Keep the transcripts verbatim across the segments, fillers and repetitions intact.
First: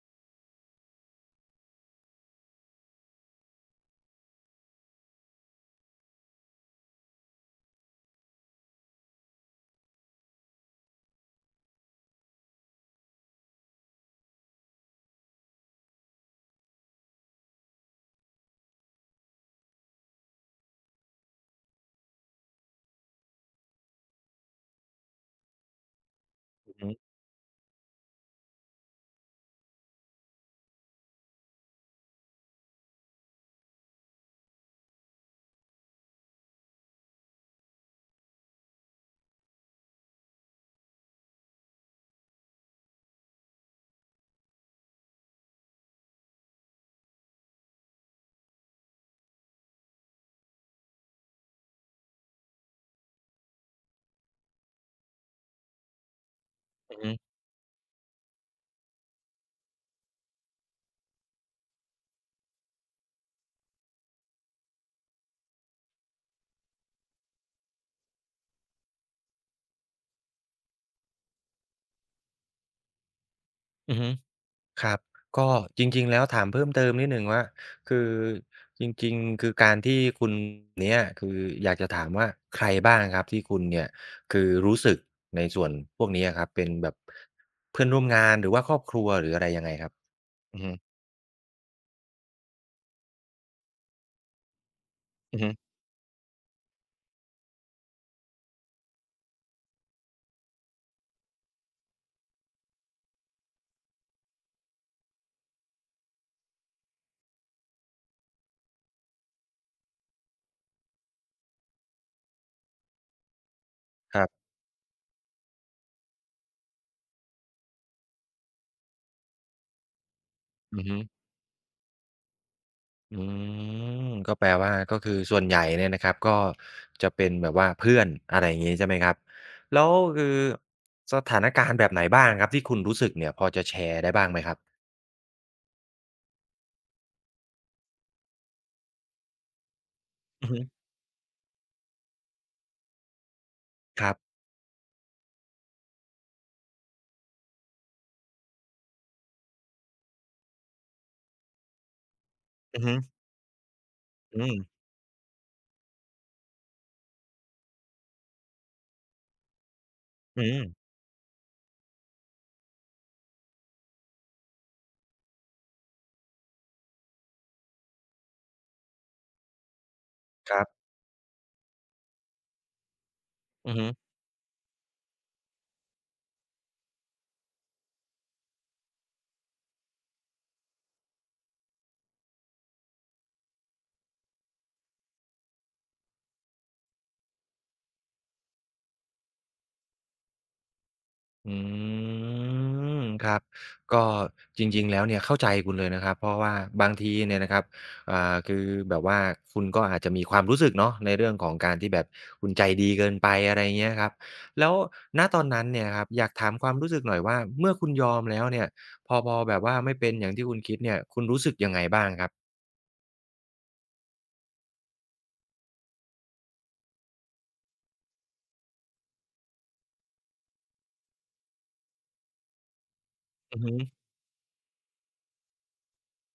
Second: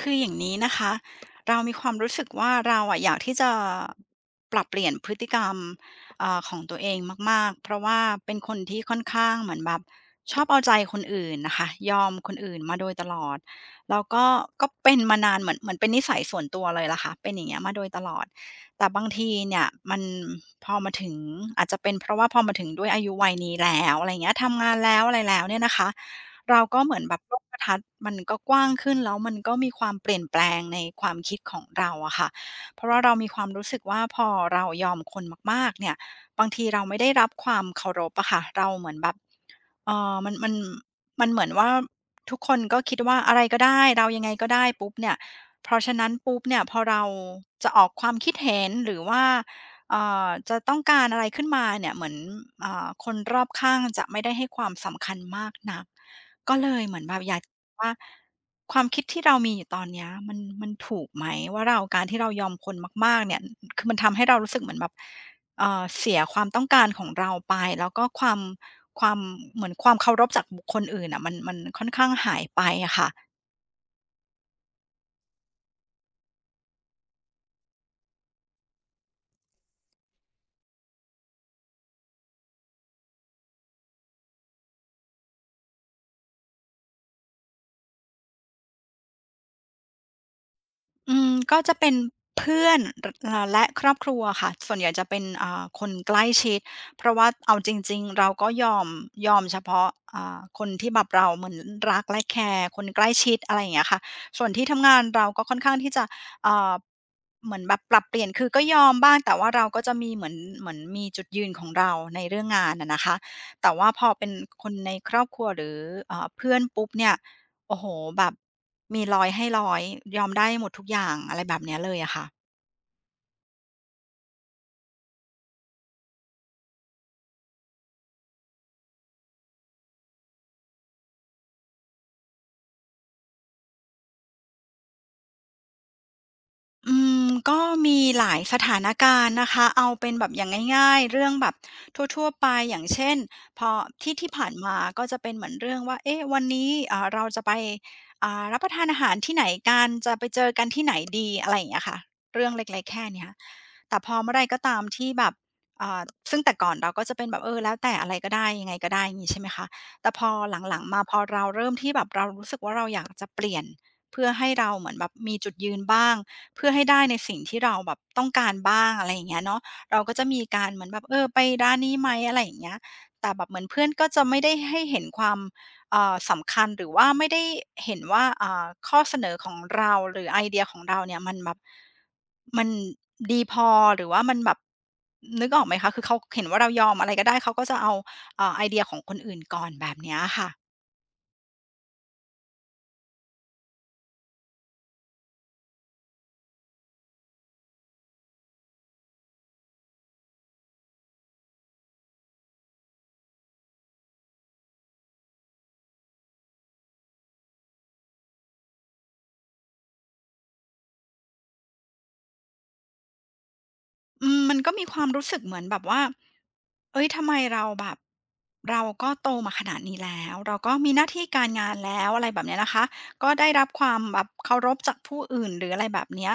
คืออย่างนี้นะคะเรามีความรู้สึกว่าเราอะอยากที่จะปรับเปลี่ยนพฤติกรรมเอ่อของตัวเองมากๆเพราะว่าเป็นคนที่ค่อนข้างเหมือนแบบชอบเอาใจคนอื่นนะคะยอมคนอื่นมาโดยตลอดแล้วก็ก็เป็นมานานเหมือนเหมือนเป็นนิสัยส่วนตัวเลยล่ะค่ะเป็นอย่างเงี้ยมาโดยตลอดแต่บางทีเนี่ยมันพอมาถึงอาจจะเป็นเพราะว่าพอมาถึงด้วยอายุวัยนี้แล้วอะไรเงี้ยทำงานแล้วอะไรแล้วเนี่ยนะคะ เราอือก็ฮึเหมือนแบบโลกทัศน์มันก็กว้างขึ้นแล้วมันก็มีความเปลี่ยนแปลงในความคิดของเราอะค่ะเพราะว่าเรามีความรู้สึกว่าพอเรายอมคนมากๆเนี่ยบางทีเราไม่ได้รับความเคารพอะค่ะเราเหมือนแบบเอ่อมันมันมันเหมือนว่าทุกคนก็คิดว่าอะไรก็ได้เรายังไงก็ได้ปุ๊บเนี่ยเพราะฉะนั้นปุ๊บเนี่ยพอเราจะออกความคิดเห็นหรือว่าเอ่อจะต้องการอะไรขึ้นมาเนี่ยเหมือนอ่าคนรอบข้างจะไม่ได้ให้ความสำคัญมากนัก ก็เลยเหอืมืออนแบบฮึอยากว่าความคิดที่เรามีอยู่ตอนเนี้ยมันมันถูกไหมว่าเราการที่เรายอมคนมากๆเนี่ยคือมันทำให้เรารู้สึกเหมือนแบบเอ่อเสียความต้องการของเราไปแล้วก็ความความเหมือนความเคารพจากบุคคลอื่นอะมันมันค่อนข้างหายไปอะค่ะ อือฮึครับ ก็จริงๆแล้วถามเพิ่มเติมนิดหนึ่งว่า คือจริงๆคือการที่คุณเนี้ยคืออยากจะถามว่าใครบ้างครับที่คุณเนี่ย คือรู้สึกในส่วนพวกนี้อะครับเป็นแบบเพื่อนร่วมงานหรือว่าครอบครัวหรืออะไรยังไงครับอือฮึอืมก็จะเป็นเพื่อนรอ่าและครอบครัวค่ะส่วนใหญ่จะเป็นอือฮึอ่าคนใกล้ชิดเพราะว่าเอาจริงๆเราก็ยอมยอมเฉพาะอ่าคนที่แบบเราเหมือนรักและแคร์คนใกล้ชิดอะไรอย่างเงี้ยค่ะส่วนที่ทำงานเราก็ค่อนข้างที่จะอ่าเหมือนแบบปรับเปลี่ยนคือก็ยอมบ้างแต่ว่าเราก็จะมีเหมือนเหมือนมีจุดยืนของเราในเรื่องงานอะนะคะแต่ว่าพอครัเป็นบคนในครอบครัวหรืออ่าเพื่อนปุ๊บเนี่ย โอ้โหแบบมีร้อยอยให้ร้อยอยยอมได้หมดอืทุอกอฮึ ย่างอะไรแบบเนี้ยเลยอะค่ะ อืมก็แปลว่าก็คือส่วนใหญ่เนี่ยนะครับก็จะเป็นแบบว่าเพื่อนอะไรอย่างงี้ใช่ไหมครับแล้วคือสถานการณ์แบบไหนบ้างครับที่คุณรู้สึกเนี่ยพอจะแชร์ได้บ้างไหมครับอืมก็มีหลายสถานการณ์นะคะเอาเป็นแบบอย่าอืองฮึง่ายๆเรื่องแบบทั่วๆไปอย่างเช่นพอครัที่บที่ผ่านมาก็จะเป็นเหมือนเรื่องว่าเอ๊ะวันนี้อ่าเราจะไปอ่ารับประทานอาหารที่ไหนกันจะไปเจอกันที่ไหนดีอะไรอย่างเงี้ยค่ะเรื่องอืเล็อกๆฮึแค่เนี้ยแต่พอเมื่อไรอืมก็ตามที่แบบอ่าซึ่งแต่ก่อนเราก็จะเป็นแบบเออแล้วแต่อะไรก็ได้ยังไงก็ได้่งี้ใช่ไหมคะแต่พออืหลังมๆมาพอเราเริ่มที่แบบเรารู้สึกว่าเราอยากจะเปลี่ยนเพื่อให้เราเหมือนแบบมีจุดยืนบ้าง เพื่อให้ได้ในสิ่งที่เราแบบต้องการบ้างอะไรอย่างเงี้ยเนาะเราก็จะมีครักาบรเหมือนแบบเออไปร้านนี้ไหมอะไรอย่างเงี้ยแต่แบบเหมือนอือเพื่อฮึ นก็จะไม่ได้ให้เห็นความเอ่อสำคัญหรือว่าไม่ได้เห็นว่าอ่าข้อเสนอของเราหรือไอเดียของเราเนี่ยมันแบบมันดีพอหรือว่ามันแบบนึกออกไหมคะคือเขาเห็นว่าเรายอมอะไรก็ได้เขาก็จะเอาอ่าไอเดียของคนอื่นก่อนแบบเนี้ยค่ะ อืมครับก็จริงๆแล้วเนี่ยเข้าใจคุณเลยนะครับเพราะว่าบางทีเนี่ยนะครับอ่าคือแบบว่าคุณก็อาจจะมีความรู้สึกเนาะในเรื่องของการที่แบบคุณใจดีเกินไปอะไรเงี้ยครับแล้วณตอนนั้นเนี่ยครับอยากถามความรู้สึกหน่อยว่าเมื่อคุณยอมแล้วเนี่ยพอพอแบบว่าไม่เป็นอย่างที่คุณคิดเนี่ยคุณรู้สึกยังไงบ้างครับอืมมันก็มีความรู้สึกเหมือนแบบว่าเอ้ยทำไมเราแบบเราก็โตมาขนาดนี้แล้ว เราก็มีหน้าที่การงานแล้วอะไรแบบเนี้ยนะคะ ก็ได้อือรับฮึความแบบเคารพจากผู้อื่นหรืออะไรแบบเนี้ย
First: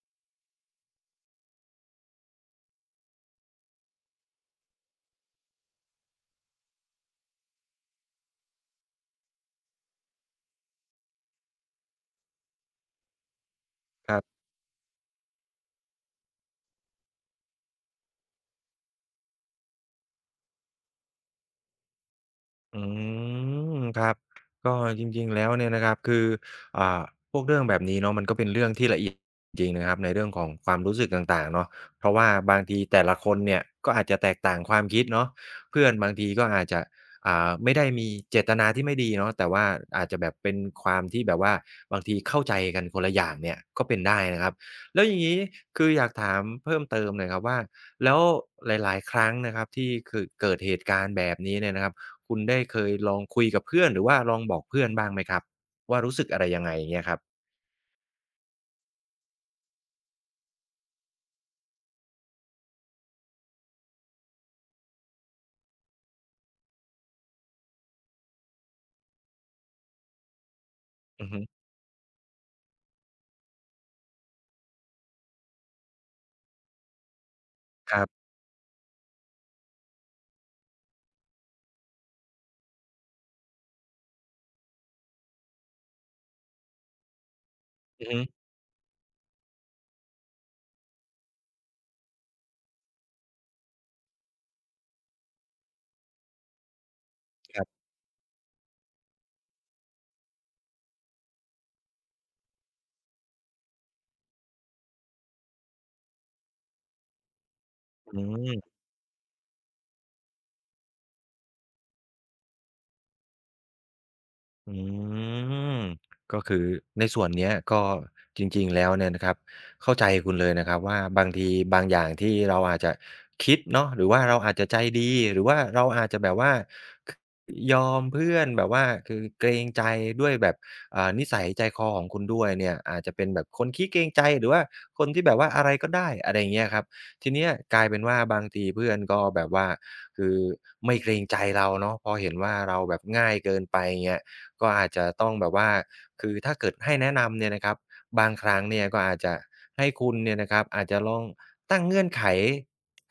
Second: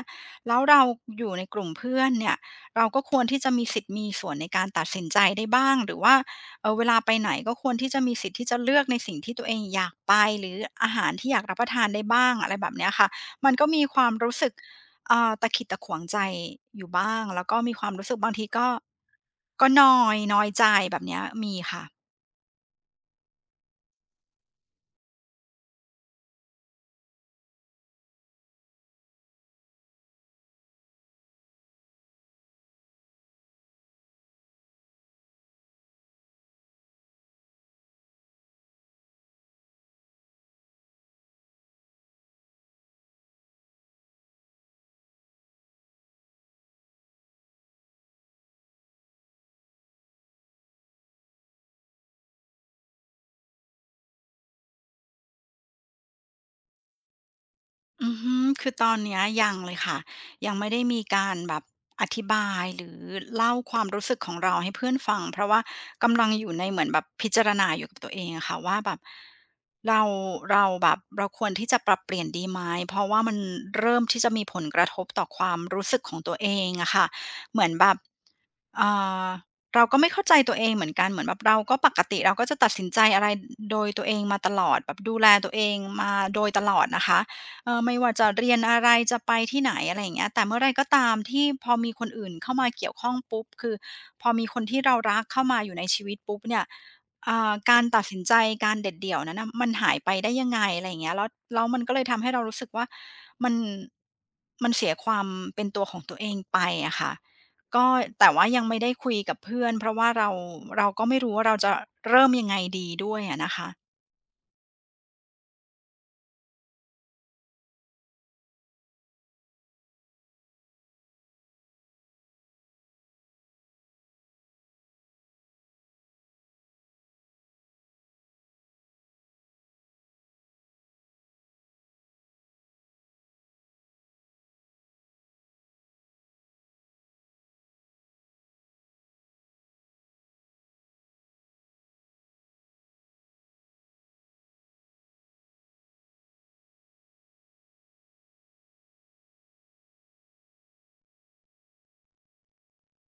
แล้วเราอยู่ในกลุ่มเพื่อนเนี่ยเราก็ควรที่จะมีสิทธิ์มีส่วนในการตัดสินใจได้บ้างหรือว่าเอ่อเวลาไปไหนก็ควรที่จะมีสิทธิ์ที่จะเลือกในสิ่งที่ตัวเองอยากไปหรืออาหารที่อยากรับประทานได้บ้างอะไรแบบเนี้ยค่ะมันก็มีควาคมรัรู้บ สึก อ่าตะขิดตะขวงใจอยู่บ้างแล้วก็มีความรู้สึกบางทีก็ก็นอยน้อยใจแบบเนี้ยมีค่ะอืมครับก็จริงๆแล้วเนี่ยนะครับคืออ่าพวกเรื่องแบบนี้เนาะมันก็เป็นเรื่องที่ละเอียดจริงๆนะครับในเรื่องของความรู้สึกต่างๆเนาะเพราะว่าบางทีแต่ละคนเนี่ยก็อาจจะแตกต่างความคิดเนาะเพื่อนบางทีก็อาจจะอ่าไม่ได้มีเจตนาที่ไม่ดีเนาะแต่ว่าอาจจะแบบเป็นความที่แบบว่าบางทีเข้าใจกันคนละอย่างเนี่ยก็เป็นได้นะครับแล้วอย่างงี้คืออยากถามเพิ่มเติมหน่อยครับว่าแล้วหลายๆครั้งนะครับที่คือเกิดเหตุการณ์แบบนี้เนี่ยนะครับ คุณได้เคยลองคุยกับเพื่อนหรือว่าลองบอกเพื่อนบ้างไหมครับว่ารู้สึกอะไรยังไงอย่างเงี้ยครับอือฮึคือตอนเนี้ยยังเลยค่ะยังไม่ได้มีการแบบอธิบายหรือเล่าความรู้สึกของเราให้เพื่อนฟังเพราะว่ากำลังอยู่ในเหมือนแบบพิจารณาอยู่กับตัวเองอะค่ะว่าแบบเราเราแบบเราอือคฮึวรที่จะปรับเปลี่ยนดีไหมเพราะว่ามันเริ่มที่จะมีผลกระทบต่อความรู้สึกของตัวเองอะค่ะเหมือนแบคบ รับอ่าเราก็ไม่เข้าใจตัวเองเหมือนกันเหมือนแบบเราก็ปกติเราก็จะตัดสินใจอะไรโดยตัวเองมาตลอดแบบดูแลตัวเองมาโดยตลอดนะคะเออไม่อือว่าฮึจะเรียนอะไรจะไปที่ไหนอะไรอย่างเงี้ยแต่เมื่อไรก็ตามที่พอมีคนอื่นเข้ามาเกี่ยวข้องปุ๊บคือพอมีคนที่เรารักเข้ามาอยู่ในชีวิตปุ๊บเนี่ยอ่าครักาบรตัดสินใจการเด็ดเดี่ยวนั้นนะมันหายไปได้ยังไงอะไรอย่างเงี้ยแล้วแล้วมันก็เลยทำให้เรารู้สึกว่ามันมันเสียความเป็นตัวของตัวเองไปอะค่ะ ก็อืแต่ว่ายังม ไม่ได้คุยกับเพื่อนเพราะว่าเราเราก็ไม่รู้ว่าเราจะเริ่มยังไงดีด้วยอะนะคะอืมก็คือในส่วนเนี้ยก็จริงๆแล้วเนี่ยนะครับเข้าใจคุณเลยนะครับว่าบางทีบางอย่างที่เราอาจจะคิดเนาะหรือว่าเราอาจจะใจดีหรือว่าเราอาจจะแบบว่าคยอมเพื่อนแบบว่าคือเกรงใจด้วยแบบอ่านิสัยใจคอของคุณด้วยเนี่ยอาจจะเป็นแบบคนขี้เกรงใจหรือว่าคนที่แบบว่าอะไรก็ได้อะไรอย่างเงี้ยครับทีเนี้ยกลายเป็นว่าบางทีเพื่อนก็แบบว่าคือไม่เกรงใจเราเนาะพอเห็นว่าเราแบบง่ายเกินไปเงี้ย ก็อาจจะต้องแบบว่าคือถ้าเกิดให้แนะนำเนี่ยนะครับบางครั้งเนี่ยก็อาจจะให้คุณเนี่ยนะครับอาจจะลองตั้งเงื่อนไข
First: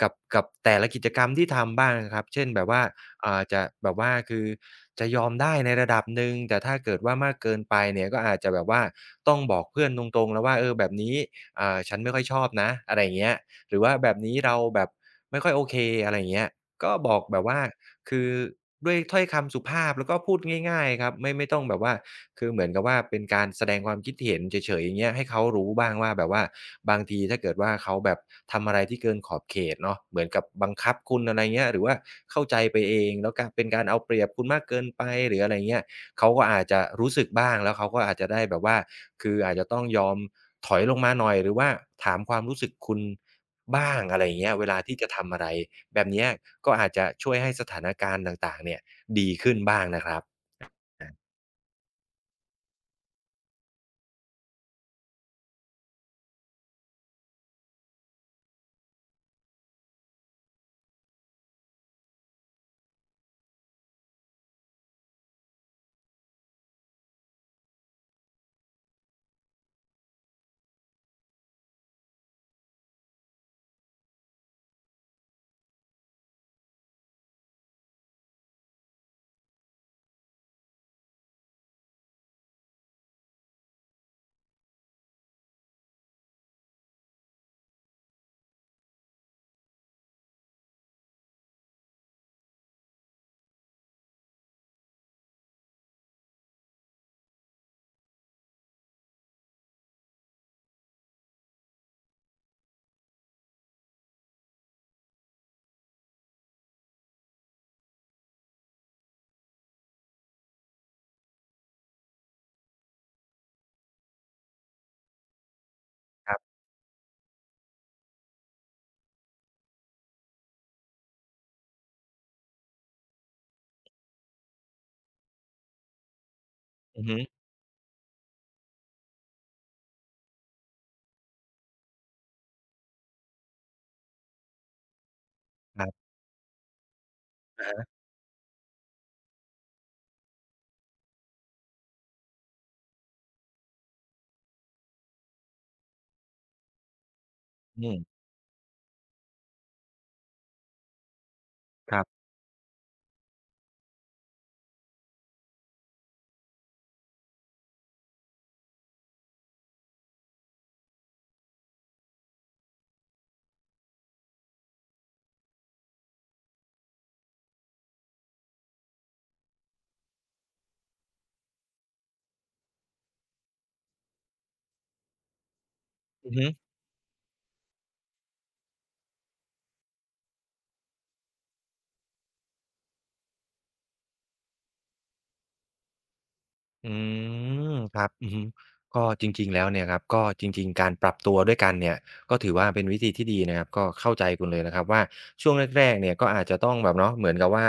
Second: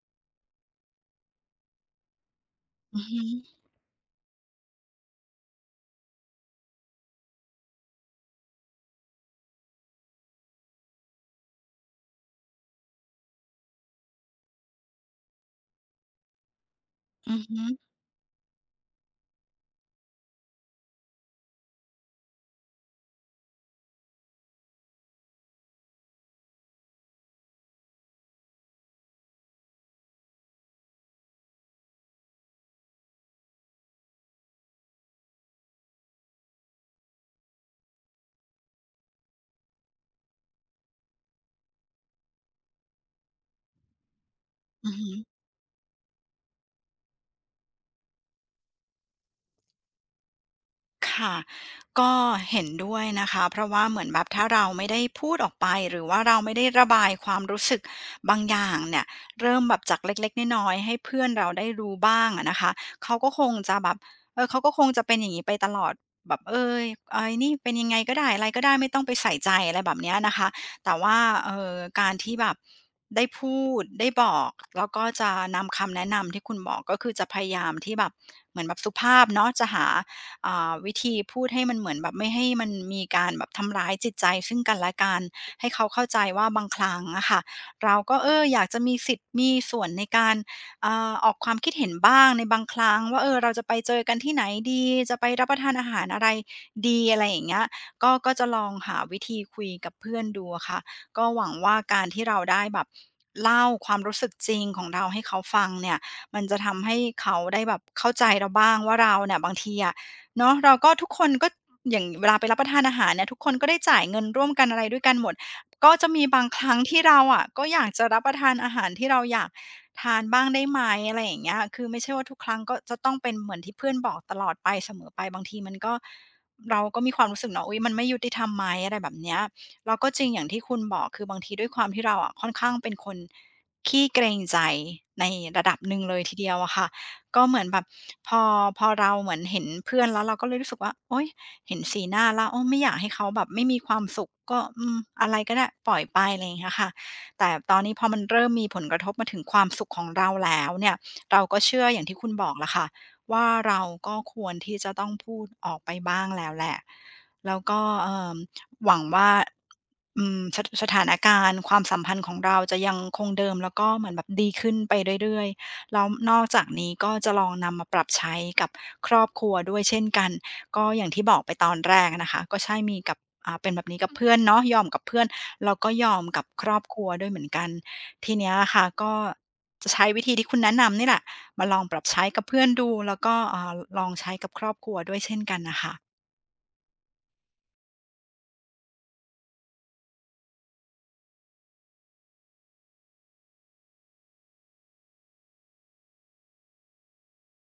กับกับแต่ละกิจกรรมที่ทำบ้างนะครับเช่นแบบว่าอือฮึอ่าจะแบบว่าคือจะยอมได้ในระดับหนึ่งแต่ถ้าเกิดว่ามากเกินไปเนี่ยก็อาจจะแบบว่าต้องบอกเพื่อนตรงๆแล้วว่าเออแบบนี้อ่าฉันไม่ค่อยชอบนะอะไรอย่างเงี้ยหรือว่าแบบนี้เราแบบไม่ค่อยโอเคอะไรอย่างเงี้ย ก็บอกอืแบอบว่าฮึคือด้วยถ้อยคำสุภาพแล้วก็พูดง่ายๆครับไม่ไม่ต้องแบบว่าคือเหมือนกับว่าเป็นการแสดงความคิดเห็นเฉยๆอย่างเงี้ยให้เขารู้บ้างว่าแบบว่าบางทีถ้าเกิดว่าเขาแบบทำอะไรที่เกินขอบเขตเนาะเหมือนกับบังคับคุณอะไรเงี้ยหรือว่าเข้าใจไปเองแล้วก็เป็นการเอาเปรียบคุณมากเกินไปหรืออะไรเงี้ยเขาก็อาจจะรู้สึกบ้างแล้วเขาก็อาจจะได้แบบว่าคืออาจจะต้องยอมถอยลงมาหน่อยหรือว่าถามความรู้สึกคุณ บ้างอะไรอย่างเงี้ยเวลาอือที่จะฮึ ทำอะไรแบบเนี้ยก็อาจจะช่วยให้สถานการณ์ต่างๆเนี่ยดีขึ้นบ้างนะครับค่ะก็เห็นด้วยนะคะเพราะว่าเหมือนแบบถ้าเราไม่ได้พูดออกไปหรือว่าเราไม่ได้ระบายความรู้สึกบางอย่างเนี่ยเริ่มแบบจากเล็กๆน้อยๆให้เพื่อนเราได้รู้บ้างอะนะคะเขาก็คงจะแบบเออเขาก็คงจะเป็นอย่างงี้ไปตลอดแบบเออไอ้นี่เป็นยังไงก็ได้อะไรก็ได้ไม่ต้องไปใส่ใจอะไรแบบเนี้ยนะคะแต่ว่าเอ่อการที่แบบได้พูดได้บอกแล้วก็จะนำคำแนะนำที่คุณบอกก็คือจะพยายามที่แบบเหมือนแบบสุภาพเนาะจะหา อ่าวิธีพูดให้มันเหมือนแบบไม่ให้มันมีการแบบทำร้ายจิตใจซึ่งกันและกันให้เขาเข้าใจว่าบางครั้งอะค่ะเราก็เอออยากจะมีสิทธิ์มีส่วนในการอ่าออกความคิดเห็นบ้างในบางครั้งว่าเออเราจะไปเจอกันที่ไหนดีจะไปรับประทานอาหารอะไรดีอะไรอย่างเงี้ยก็ก็จะลองหาวิธีคุยกับเพื่อนดูอะค่ะก็หวังว่าการที่เราได้แบบเล่าความรู้สึกจริงของเราให้เขาฟังเนี่ยมันจะทำให้เขาได้แบบเข้าใจเราบ้างว่าเราเนี่ยบางทีอะ เนาะเราก็ทุกคนก็อย่างเวลาไปรับประทานอาหารเนี่ยทุกคนก็ได้จ่ายเงินร่วมกันอะไรด้วยกันหมดก็จะมีครับางคบรั้งที่เราอะก็อยากจะรับประทานอาหารที่เราอยากทานบ้างได้ไหมอะไรอย่างเงี้ยคือไม่ใช่ว่าทุกครั้งก็จะต้องเป็นเหมือนที่เพื่อนบอกตลอดไปเสมอไปบางทีมันก็เราก็อือมีฮึความรู้สึกเนาะอุ๊ยมันไม่ยุติธรรมไหมอะไรแบบเนี้ยแล้วก็จริงอย่างที่คุณบอกคือบางทีด้วยความที่เราอะค่อนข้างเป็นคนขี้เกรงใจในระดับครัหนึ่งบเลยทีเดียวอะค่ะ ก็เหมือนอะแบฮะบพอพอเราเหมือนเห็นเพื่อนแล้วเราก็เลยรู้สึกว่าโอ๊ยเห็นสีหน้าแล้วโอ้ไม่อยากให้เขาแบบไม่มีความสุขก็อืมอะไรก็ได้ปล่อยไปอะไรอย่างเงี้ยค่ะแต่ตอนอืนี้มพอมันเริ่มมีผลกระทบมาถึงความสุขของเราแล้วเนี่ยเราก็เชื่อคอย่ารังที่บคุณบอกแหละค่ะว่าเราก็ควรที่จะต้องพูดออกไปบ้างแล้วแหละแล้วก็เอ่อหวังว่าอืมสสถานการณ์ความสัมพันธ์ของเราจะยังคงเดิมแล้วก็เหมือนแบบดีขึ้นไปเรื่อยๆ แล้วนอกจากนี้ก็จะลองนำมาปรับใช้กับครอบครัวด้วยเช่นกันก็อย่างที่บอกไปตอนแรกนะคะก็ใช่มีกับอ่าเป็นแบบนี้กับเพื่อนเนาะยอมกับเพื่อนแล้วก็ยอมอือกับฮึ ครอบครัวด้วยเหมือนกันทีเนี้ยอะค่ะก็จะใช้วิธีที่คุณแนะนำนี่แหละมาลองปรับใช้กับเพื่อนดูแล้วก็อ่าลองใช้กับครอบครัวด้วยเช่นกันน่ะค่ะอืมครับอือฮึก็จริงๆแล้วเนี่ยครับก็จริงๆการปรับตัวด้วยกันเนี่ยก็ถือว่าเป็นวิธีที่ดีนะครับก็เข้าใจคุณเลยนะครับว่าช่วงแรกๆเนี่ยก็อาจจะต้องแบบเนาะเหมือนกับว่า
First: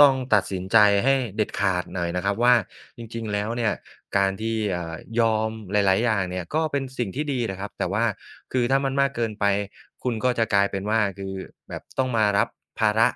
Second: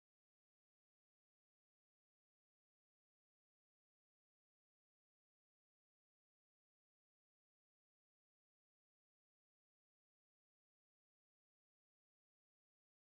ต้องตัดสินใจให้เด็ดขาดหน่อยนะครับว่าจริงๆแล้วเนี่ยการที่อ่ายอมหลายๆอย่างเนี่ยก็เป็นสิ่งที่ดีนะครับแต่ว่าคือถ้ามันมากเกินไปคุณก็จะกลายเป็นว่าคือแบบต้องมารับภาระ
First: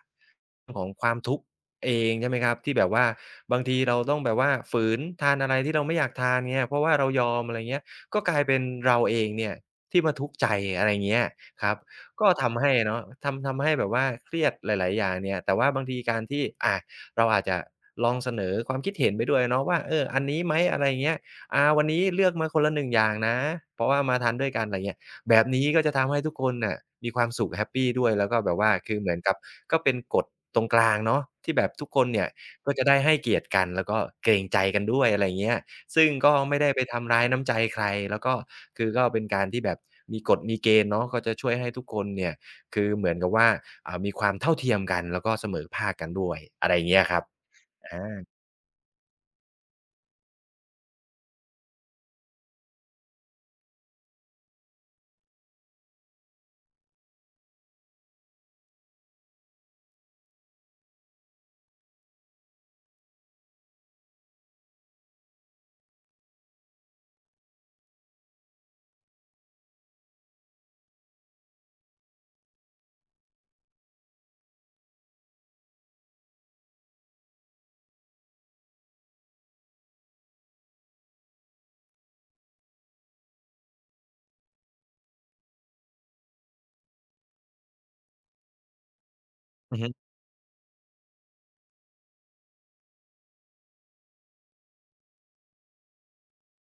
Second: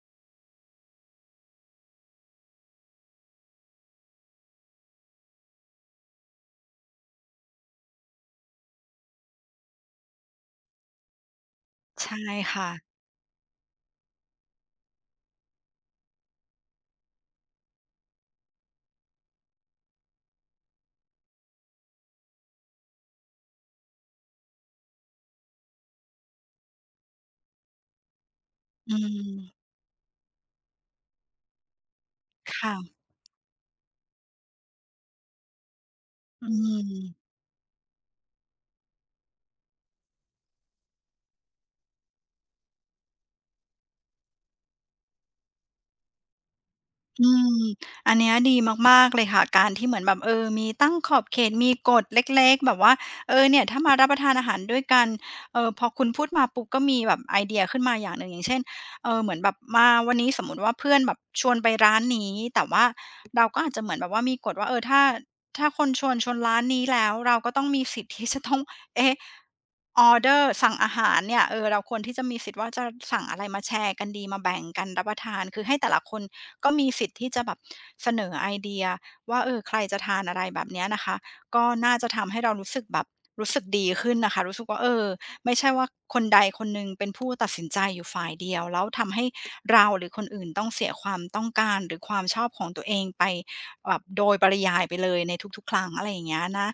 ของความทุกข์ เองใช่ไหมครับที่แบบว่าบางทีเราต้องแบบว่าฝืนทานอะไรที่เราไม่อยากทานเนี่ยเพราะว่าเรายอมอะไรเงี้ยก็กลายเป็นเราเองเนี่ยที่มาทุกข์ใจอะไรเงี้ยครับใช่ก็ทำค่ะให้เนาะทำทำให้แบบว่าเครียดหลายๆอย่างเนี่ยแต่ว่าบางทีการที่อาเราอาจจะลองเสนอความคิดเห็นไปด้วยเนาะว่าเอออันนี้ไหมอะไรเงี้ยอาวันนี้เลือกมาคนละหนึ่งอย่างนะเพราะว่ามาทานด้วยกันอะไรเงี้ย แบบนี้ก็จะทำให้ทุกคนน่ะมีความสุขแฮปปีด้วยแล้วก็แบบว่าอืคือเหมือนกับมก็เป็นกฎตรงกลางเนาะที่แบบทุกคนเนี่ยก็จะค่ะได้ให้เกียรติกันแล้วก็เกรงใจกันด้วยอะไรอย่างเงี้ยซึ่งก็อืไม่ได้ไปทำร้ายม น้ำใจใครแล้วก็คือก็เป็นการที่แบบมีกฎมีเกณฑ์เนาะก็จะช่วยให้ทุกคนเนี่ยคือเหมือนกับว่าอ่ามีความเท่าเทียมกันแล้วก็เสมอภาคกันด้วยอะไรอย่างเงี้ยครัอืบมอาอันเนี้ยดีมากๆ เลยค่ะ การที่เหมือนแบบเออ มีตั้งขอบเขตมีกฎเล็กๆ แบบว่า เออเนี่ยถ้ามารับประทานอาหารด้วยกันเออพอคุณพูดมาปุ๊บก็มีแบบไอเดียขึ้นมาอย่างหนึ่งอย่างเช่นเออเหมือนแบบมาวันนี้สมมุติว่าเพื่อนแบบชวนไปร้านนี้แต่ว่าเราก็อาจจะเหมือนแบบว่ามีกฎว่าเออถ้าถ้าคนชวนชวนร้านนี้แล้วเราก็ต้องมีสิทธิ์ที่จะต้อง เอ๊ะออเดอร์สั่งอาหารเนี่ยเออเราควรที่จะมีสิทธิ์ว่าจะสั่งอะไรมาแชร์กันดีมาแบ่งกันรับประทานคือให้แต่ละคนก็มีสิทธิ์ที่จะแบบเสนอไอเดียว่าเออใครจะทานอะไรแบบเนี้ยนะคะก็น่าจะทำให้เรารู้สึกแบบรู้สึกดีขึ้นน่ะค่ะรู้สึกว่าเออไม่ใช่ว่าคนใดคนหนึ่งเป็นผู้ตัดสินใจอยู่ฝ่ายเดียวแล้วทำให้อือเราฮึหรือคนอื่นต้องเสียความต้องการหรือความชอบของตัวเองไป แบบโดยปริยายไปเลยในทุกๆครั้งอะไรอย่างเงี้ยนะ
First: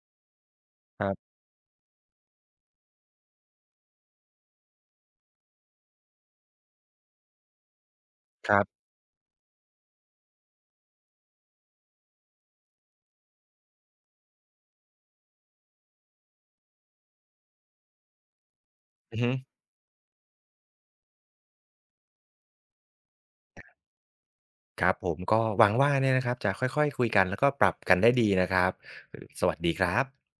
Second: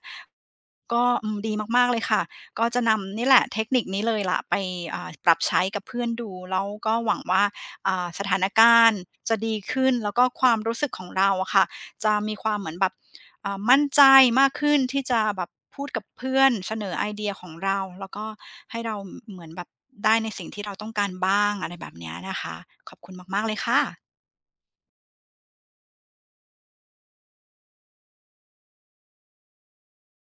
คก็รัอืบมดีมากๆเลยค่ะก็จะนำนี่แหละเทคนิคนี้เลยล่ะไปอ่าปรับใช้กับเพื่อนดูแล้วก็หวังว่าอ่าสถานครักาบรณ์จะดีขึ้นแล้วก็ความรู้สึกของเราอะค่ะจะมีความเหมือนแบบอ่ามั่นใจมากขึ้นที่จะแบบพูดกับเพื่อนเสนอไอเดียของเราแล้วก็ให้เราอือฮึ เหมือนแบบได้ในสิ่งที่เราต้องการบ้างอะไรแบบเนี้ยนะคะขอบคุณมากๆเลยค่ะครับผมก็หวังว่าเนี่ยนะครับจะค่อยๆคุยกันแล้วก็ปรับกันได้ดีนะครับสวัสดีครับ